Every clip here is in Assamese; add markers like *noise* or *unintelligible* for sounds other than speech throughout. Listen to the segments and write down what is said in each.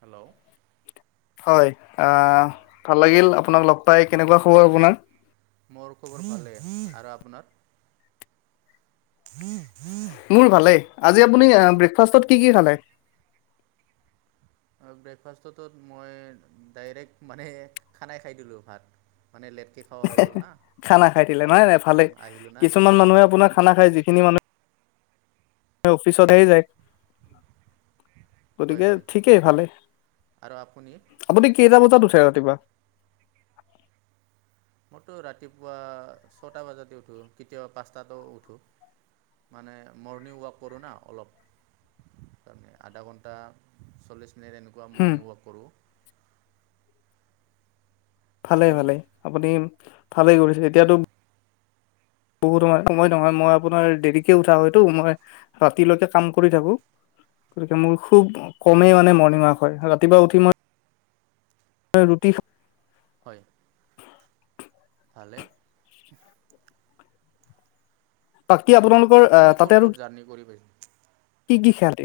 হেল্ল' হয় আ হয় ভাল লাগিল আপোনাক লগ পাই কেনেকুৱা খবৰ আপোনাৰ মোৰ খবৰ ভালেই আৰু আপোনাৰ *unintelligible* মোৰ ভালেই আজি আপুনি ব্ৰেকফাষ্টত কি কি খালে অ ব্ৰেকফাষ্ট ত মই ডাইৰেক্ট মানে খানাই খাই দিলোঁ ভাত মানে লেটকে খোৱা হৈ গ'ল না খানা খাই দিলে নহয় কামত নহয় ভালেই আহিলোঁ না কিছুমান সেইকাৰণে মানুহে আপোনাৰ অঁ খানা খায় যিখিনি মানুহে অফিচতহে যায় হয় গতিকে হয় ঠিকেই ভালে আৰু আপুনি আপুনি কেইটা বজাত উঠ উঠে ৰাতিপুৱা মইতো ৰাতিপুৱা ছটা বজাতে উঠো কেতিয়াবা পাঁচটাতো উঠো মানে মৰ্ণিং ৱাক কৰোঁ না অলপ তামানে আধা ঘণ্টা চল্লিছ মিনিট এনেকুৱা হম মৰ্ণিং ৱাক কৰোঁ ভালেই আপুনি ভালেই আপুনি ভালেই কৰিছে এতিয়াতো বহুত সময় নহয় নহয় মই আপোনাৰ দেৰিকে উঠা হয়টো মই ৰাতিলেকে কাম কৰি থাকো গতিকে মোৰ খুব হয় কমেই হয় মানে মৰ্ণিং ৱাক হয় ৰাতিপুৱা উঠি মই আ ৰুটি হয় ভালে বাকী অ আপোনালোকৰ আপুনি আহ তাতে ক'ত আৰু ক'ত জাৰ্ণি কৰি পাইছে কি কি খ্যাতি?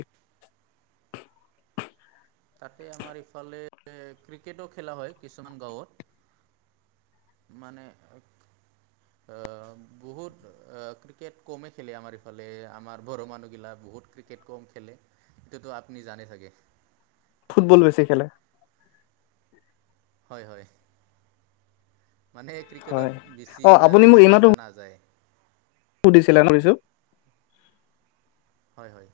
তাতে আমাৰ ইফালে ক্ৰিকেটো খেলা হয় কিছুমান গাঁৱত। মানে অ', বহুত অ', ক্ৰিকেট কমে খেলে আমাৰ ইফালে আমাৰ ঘৰৰ মানুহগিলাক। বহুত ক্ৰিকেট কম খেলে সেটো আপুনি জানে চাগে। ফুটবল বেছি খেলে। হয়, হয়। মানে হয় ক্ৰিকেটত বেছি অ ইণ্টাৰেষ্ট দেখা নাযায়। সুধিছিলা নৰিছো হয়, হয়।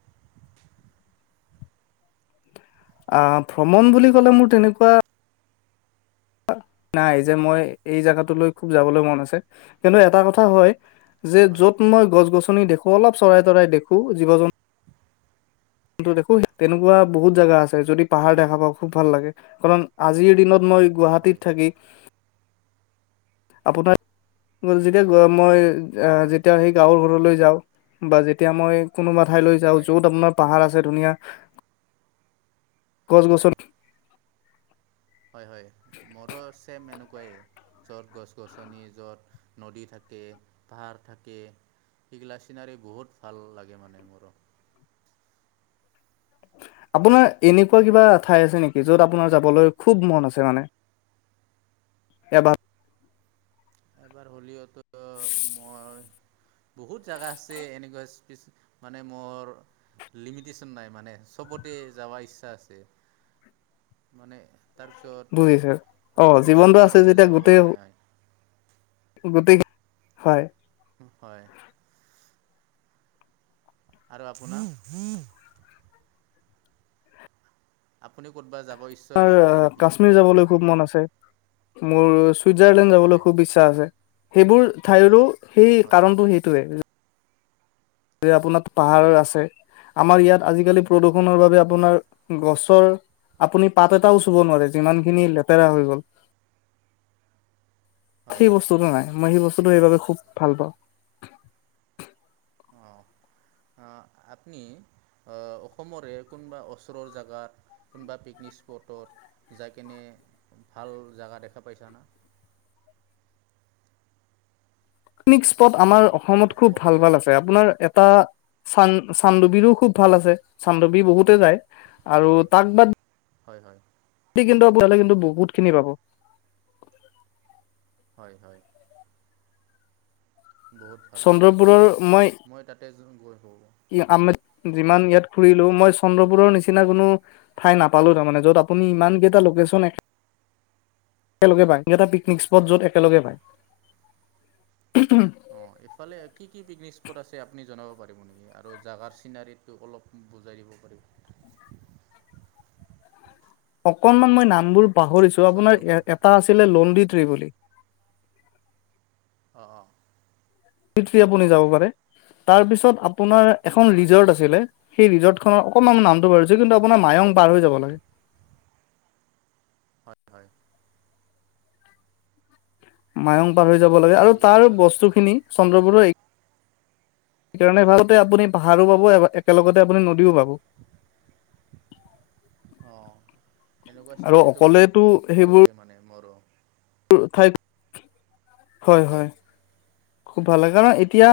অ', ভ্ৰমণ বুলি ক'লে মোৰ তেনেকুৱা নাই যে মই এই জোগাটো লৈ খুব যাবলৈ মন আছে কিন্তু এটা কথা হয়। যে হয় য'ত মই গছ-গছনি দেখো অলপ চৰাই তৰাই দেখো জীৱ- জন্তু দেখো তেনেকুৱা বহুত জোগা আছে যদি পাহাৰ অঁ দেখা পাওঁ খুব ভাল লাগে। কাৰণ আজিৰ দিনত মই হয় গুৱাহাটীত থাকি আপোনাৰ যেতিয়া মই হয় হয় যেতিয়া সেই গাঁৱৰ। ওলাই যাওঁ বা যেতিয়া মই কোনোবা ঠাইলৈ যাওঁ হয় য'ত আপোনাৰ পাহাৰ আছে ধুনীয়া। হয় গছ-গছনি। হয় হয় মোৰো ছেম এনেক। *unintelligible* য'ত গছ-গছনি, য'ত নদী থাকে, পাহাৰ থাকে। সেইগিলা চিনাৰী বহুত ভাল লাগে মানে মোৰো। আপোনাৰ এনেকুৱা কিবা অ' ঠাই আছে নেকি? য'ত আপোনাৰ যাবলৈ খুব মন আছে মানে। *inaudible* এবাৰ। এবাৰ হলিয়টো। বহুত জাগা আছে এনেকুৱা স্পীচ মানে মোৰ লিমিটেচোন নাই মানে চবতে যাবা ইচ্ছা আছে মানে। তাৰপিছত বুজিছে অ অসুবিধাৰ জীৱনটো আছে কাৰণে যেতিয়া যাব গোটেই পৰা নাই। গোটেই, হয়। হয়। আৰু আপোনাৰ? আপুনি ক'তবা যাব? ইচ্ছা আছে তোমাৰ নেকি? কাশ্মীৰ যাবলৈ খুব মন আছে মোৰ চুইজাৰলেণ্ড যাবলৈ হয় খুব ইচ্ছাস আছে সেইবোৰ ঠাইৰো সেই হয় কাৰণটো সেইটোৱে আপোনাৰ পাহাৰ আছে। আমাৰ ইয়াত হয় আজিকালি প্ৰদূষণৰ বাবে হয় আপোনাৰ গছ আপুনি পাত এটাও চুব নোৱাৰে যিমানখিনি লেতেৰা হৈ গ'ল। হয় সেই বস্তুটো নাই, মই সেই বস্তুটো অ' সেইবাবে খুব ভাল পাওঁ। অ', অ ', আপনি অসমৰে কোনোবা ওচৰৰ জাগাত কোনোবা পিকনিক স্পটত যাই কিনে ভাল জেগা দেখা পাইছা না? পিকনিক স্পট আমাৰ অসমত খুব অসমতে ভাল থাকা ভাল আছে। আপোনাৰ এটা চান চান্দুবিৰো খুব ভাল আছে। চান্দুবীৰ বহুতে যায়। আৰু হয় তাক বাদ হয়, হয়। কিন্তু আপোনালে কিন্তু বহুত খিনি পাব। হয়, হয়। বহুত ভাল জা চন্দ্ৰপুৰৰ মই তাতে গৈ পো আমি যিমান ইয়াত ঘুৰিলো মই চন্দ্ৰপুৰৰ নিচিনা কোনো ঠাই নাপালো তাৰমানে য'ত আ আপুনি ইমান কেইটা লোকেচন একেলগে পায় *unintelligible* পিকনিক স্পট য'ত অঁ একেলগে পায় অ ইফালে কি কি পিকনিক আছে আপুনি জনাব পাৰিব নেকি? আৰু জাগাৰ চিনাৰীটো অলপ বুজাই দিব পাৰিব? অকনমান মই নামবোৰ পাহৰিছো আপোনাৰ চন্দ্ৰপুৰ এ এটা আছিলে লনডি বুলি *inaudible* অ। আপুনি যাব পাৰে, তাৰপিছত আপোনাৰ এখন হয় ৰিজৰ্ট আছিলে সেই ৰিজৰ্ট খনৰ অকণমান নামটো পাহৰিছো কিন্তু আপোনাৰ মায়ং পাৰ হৈ যাব লাগে হয়, হয়। মায়ং অঁ পাৰ হৈ যাব লাগে আৰু তাৰ বস্তু খিনি চন্দ্ৰপুৰৰ অঁ। সেইকাৰণে ভাবতে আপুনি পাহাৰো পাব একেলগতে আপুনি নদীও পাব। *unintelligible* অ', সেনেকুৱা আৰু চিনাৰীটো অকলেতো বহুত ভাল লাগে মানে মোৰো। ঠাই। হয়, হয়। খুব ভাল লাগে কাৰণ এতিয়া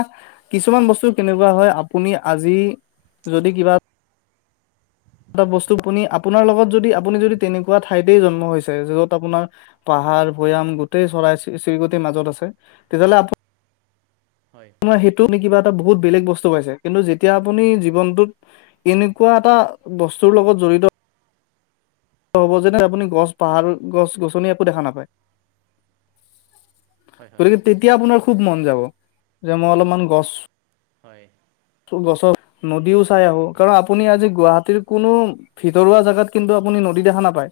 কিছুমান বস্তু কেনেকুৱা হয় আপুনি আজি যদি কিবা এটা বস্তু আপুনি আপোনাৰ লগত যদি আপুনি হয় যদি তেনেকুৱা ঠাইতেই জ হৈছে য'ত আপোনাৰ পাহাৰ ভৈয়াম গোটেই চৰাই চিৰিকটিৰ মাজত আছে তেতিয়াহ'লে আপ হয় তাৰ সেইটো নে কিবা এটা বহুত বেলেগ বস্তু পাইছে কিন্তু যেতিয়া আপুনি জীৱনটোত এনেকুৱা এটা বস্তুৰ লগত জড়িত হ'ব যেনে আপুনি গছ পাহাৰ গছ-গছনি একো দেখা নাপায়। হয় হয় গতিকে তেতিয়া আপোনাৰ খুব মন যাব যে মই অলপমান গছ হয় গছৰ নদীও চাই আহো কাৰণ আপুনি আজি গুৱাহাটীৰ কোনো ভিতৰুৱা জাগাত কিন্তু আপুনি নদী দেখা নাপায়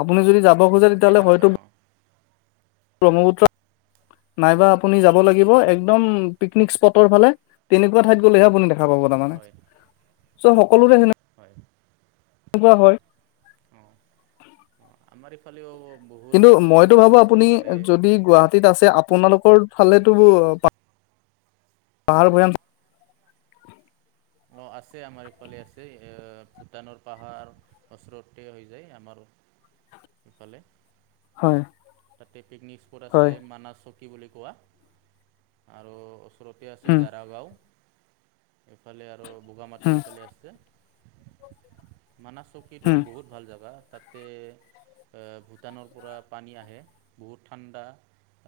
আপুনি যদি যাব খোজে তেতিয়াহ'লে দেখা হয়তো নাপায় অঁ ব্ৰহ্মপুত্ৰ নাইবা আপুনি যাব লাগিব হয় একদম পিকনিক স্পটৰ ফালে তেনেকুৱা ঠাইত গ'লেহে আপুনি দেখা পাব তাৰ মানে হয় চ' সকলোৰে হ হয়। কোনো বা হয়। আমাৰফালে হ'ব। কিন্তু মইতো ভাবো আপুনি যদি গুৱাহাটীত আছে আপোনালোকৰ ফালেতো পা পাহাৰ ভৈয়াম অ'। আছে আমাৰ ইফালে আছে ভূটানৰ পাহাৰ ওচৰতে হৈ যায় আমাৰ ইফালে হয় তাতে পিকনিক স্পট আছে হয় মানা চকী বুলি কোৱা আৰু ওচৰতে আছে হম দাৰাগাঁও এইফালে আৰু বগামাটি হম ইফালে আছে। মানছ চৌকীটো হম বহুত ভাল জেগা তাতে ভূটানৰ পৰা পানী আহে। বহুত ঠাণ্ডা।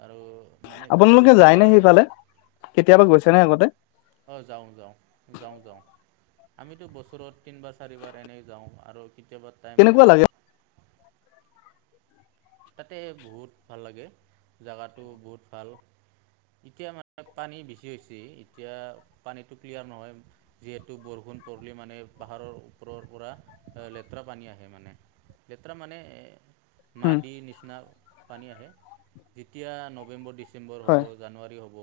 আৰু মানে ক্ৰিষ্টেল আপোনালোকে যায়নে ক্লিয়াৰ আৰু সেইফালে? কেতিয়াবা গৈছে নাই আগতে? অ', যাওঁ, যাওঁ, যাওঁ, যাওঁ। আমিতো বছৰত তিনিবাৰ চাৰিবাৰ এনেই যাওঁ আৰু কেতিয়াবা টাইম কেনেকুৱা লাগে তাতে বহুত ভাল লাগে জোগাটো বহুত ভাল। এতিয়া মানে পানী বেছি হৈছে এতিয়া পানীটো ক্লিয়াৰ নহয় যিহেতু বৰষুণ ষুণ পৰিলি মানে পাহাৰৰ ওপৰৰ পৰা লেতেৰা পানী আহে মানে। লেতৰা মানে উম মাটিৰ নিচিনা পানী আহ যেতি নৱেম্বৰ ডিচেম্বৰ হ'ব হয় জানুৱাৰী হ'ব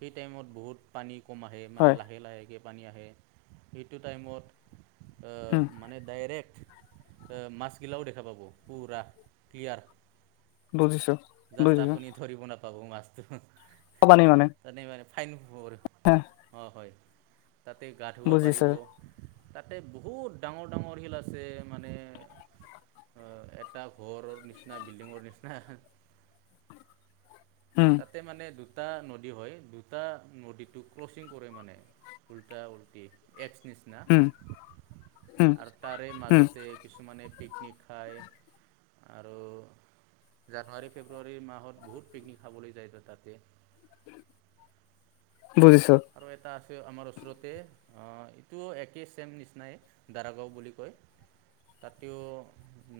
সেই টাইমত বহুত পানী কম আহে মানে হয় লাহে লাহেকৈ পানী আহে সেইটো উম টাইমত মানে ডাইৰেক্ট মাস্কগিলাও দেখা পাব পুৰা ক্লিয়াৰ বুজিছো বুজিছো চব মাছতু হু কব নে মানে ফাইন হে ব়অহয় তাতে গা ধুব বুজিছো পাৰিব তাতে বহুত ডাঙৰ ডাঙৰ শিল আছে মানে এটা ঘৰ নিচিনা বিল্ডিংৰ নিচিনা উম তাতে মানে দু দুটা নদী হয় দুটা নদীটো ক্ৰচিং কৰে মানে উল্টা উল্টি এক্স উম উম আৰু তাৰে উম মাজতে কিছুমান পিক পিকনিক খায় আৰু জানুৱাৰী ফেব্ৰুৱাৰী মাহত বহুত পিকনিক খাবলৈ যায় ত তাতে বুজিছ আৰু এটা আছে আমাৰ ওচৰতে এইটো একেই চছেম নিচিনাই দাৰাগাঁও বুলি কয় তাতও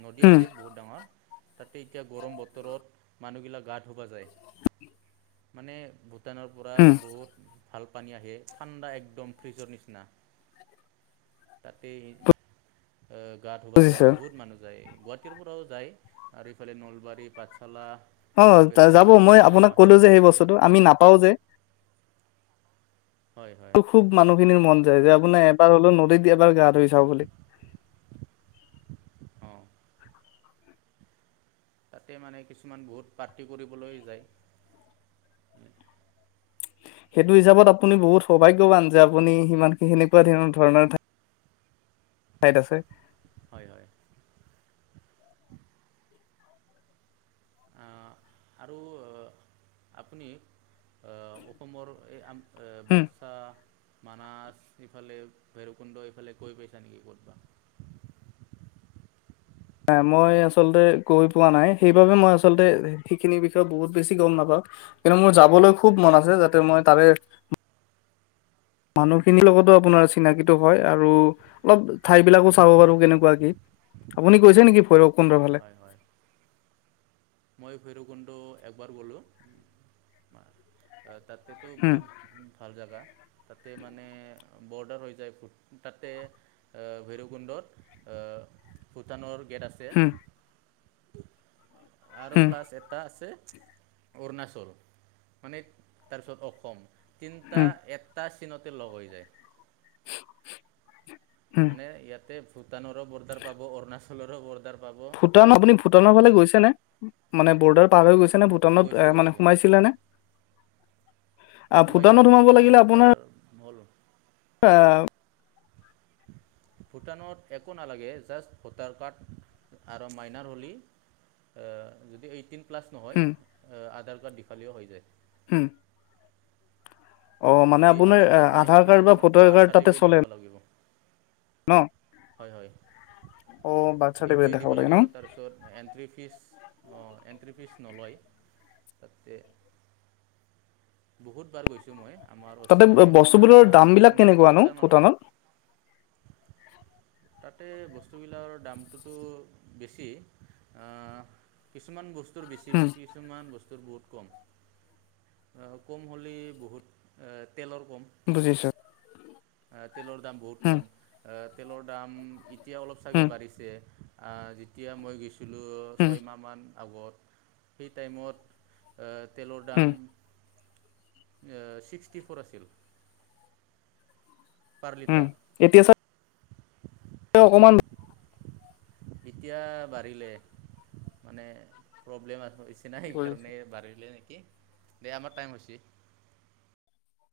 নদী উম আছে বহুত ডাঙৰ তাতে এতিয়া গৰম বতৰত মানুহগিলাক গা ধুবা যায় *unintelligible* মানে ভূটানৰ পৰা উম বহুত ভাল পানী আহে ঠাণ্ডা একদম ফ্ৰিজৰ নিচিনা ততে গা ধুবা যায় বুজিছো বহুত মানুহ যায় গুৱাহাটীৰ পৰাও যায় আৰু ইফালে নলবাৰী পাঠশালা অ বৰপেটা যাব মই বহুত মানুহ আপোনাক আহে কলো যে মানে সেই এতিয়া বস্তুটো আমি নাপাও যে হয় হয় আৰু খুব মানুহখিনিৰ মন আপোনাৰ এবাৰ হ'লেও নদীত এবাৰ গা ধুই চাও বুলি অঁ তাতে মানে কিছুমান বহুত পাৰ্টি কৰিবলৈ যায় সেইটো হিচাপত আপুনি বহুত সৌভাগ্যৱান যে আপুনি সিমানখিনি সেনেকুৱা ধ ধৰণৰাক ঠাইত আছে হয় হয় আৰু আপুনি অসমৰ এই হম বাক্সা মানছ ইফালে ভৈৰৱকুণ্ড ইফালে কৈ পাইছা নেকি ক'তব *unintelligible* ন মই আচলতে গৈ পোৱা নাই সেইবাবে মই আচলতে সেইখিনিৰ বিষয়ে বহুত বেছি গম নাপাওঁ কিন্তু মোৰ যাবলৈ খুব মন আছে যাতে মই হয়। তাৰে মানুহখিনিৰ লগতো আপোনাৰ চিনাকিতো হয় আৰু অলপ ঠাই বিিলাকো চাব পাৰো কেনেকুৱা কি আপুনি কৈছে নেকি ভৈৰৱ কুমৰা ফালে হয় হয় মই ভৈৰৱকুণ্ড একবাৰ বলো তাতেতো হম বহুত ভাল জেগা তাতে মানে বৰ্ডাৰ হৈ যায় তাতে ভৈৰুৱকুণ্ডত ভূটানৰ গেট আছে হম আৰু হম প্লাছ এটা আছে অৰুণাচল মানে তাৰপিছত অসম তিনিটা হম এটা িনতে লগ হৈ যায় *unintelligible* মানে ইয়াতে ভূটানৰো বৰ্ডাৰ পাব অৰুণাচলৰো বৰ্ডাৰ পাব ভূটান আপুনি ভূটানৰ ফালে গৈছে নে মানে বৰ্ডাৰ পাৰ হৈ গৈছে ে ভূটানত গৈছোঁ এ মানে গৈছোঁ সোমাইছিলে নে আহ সোমাইছো ভূটানত সোমাব মই দহ বাৰ হ'লো অ ভূটানত একো নালাগে জাষ্ট ভোটাৰ কাৰ্ড আৰু মাইনাৰ হ'লী হম আধাৰ কাৰ্ড দেখালেও হৈ যায় হম অ' মানে যদি আপোনাৰ আধাৰ কাৰ্ড নাই আধাৰ কাৰ্ড বা কিছুমানৰ ভোটাৰ বাৰ্থ কাৰ্ড তাতে চাৰ্টিফিকেট চলে দেখাব লাগিব ন হয় হয় অ বাৰ্থ চাৰ্টিফিকেট এইটোৱে দেখাব দিব লাগে ন লাগিব তাৰপিছত এণ্ট্ৰি ফিজ অ' এণ্ট্ৰি পিচ নলয় তাতে বহুত বাৰ গৈছো আমাৰ তাতে ওচৰৰে হয় ন বস্তুবোৰৰ আমাৰ দাম বিলাক পঞ্চাছ কেনেকুৱানো কিলোমিটাৰ মান হয় ভূটানত ততে বস্তুবিলাকৰ দামটোতো বেছি কিছুমান বস বেছি হুম কিছুমান বস্তু ব বুজিছ তেলৰ দাম বহুত কম তেলৰ দাম এতিয়া অলপ চাগে হুম বাঢ়িছে। যেতিয়া মই গৈছিলোঁ হুম ছয়মাহমান আগত সেই টাইমত তেলৰ হুম দাম ছিক্সটি ফ'ৰ আছিল। পাৰ উম লিটাৰ এতিয়া চ অকমান এতিয়া বাঢ়িলে মানে প্ৰব্লেম নিচিনাাই সেইকাৰণে বাঢ়িলে নেকি দে আমাৰ টাইম হৈছে।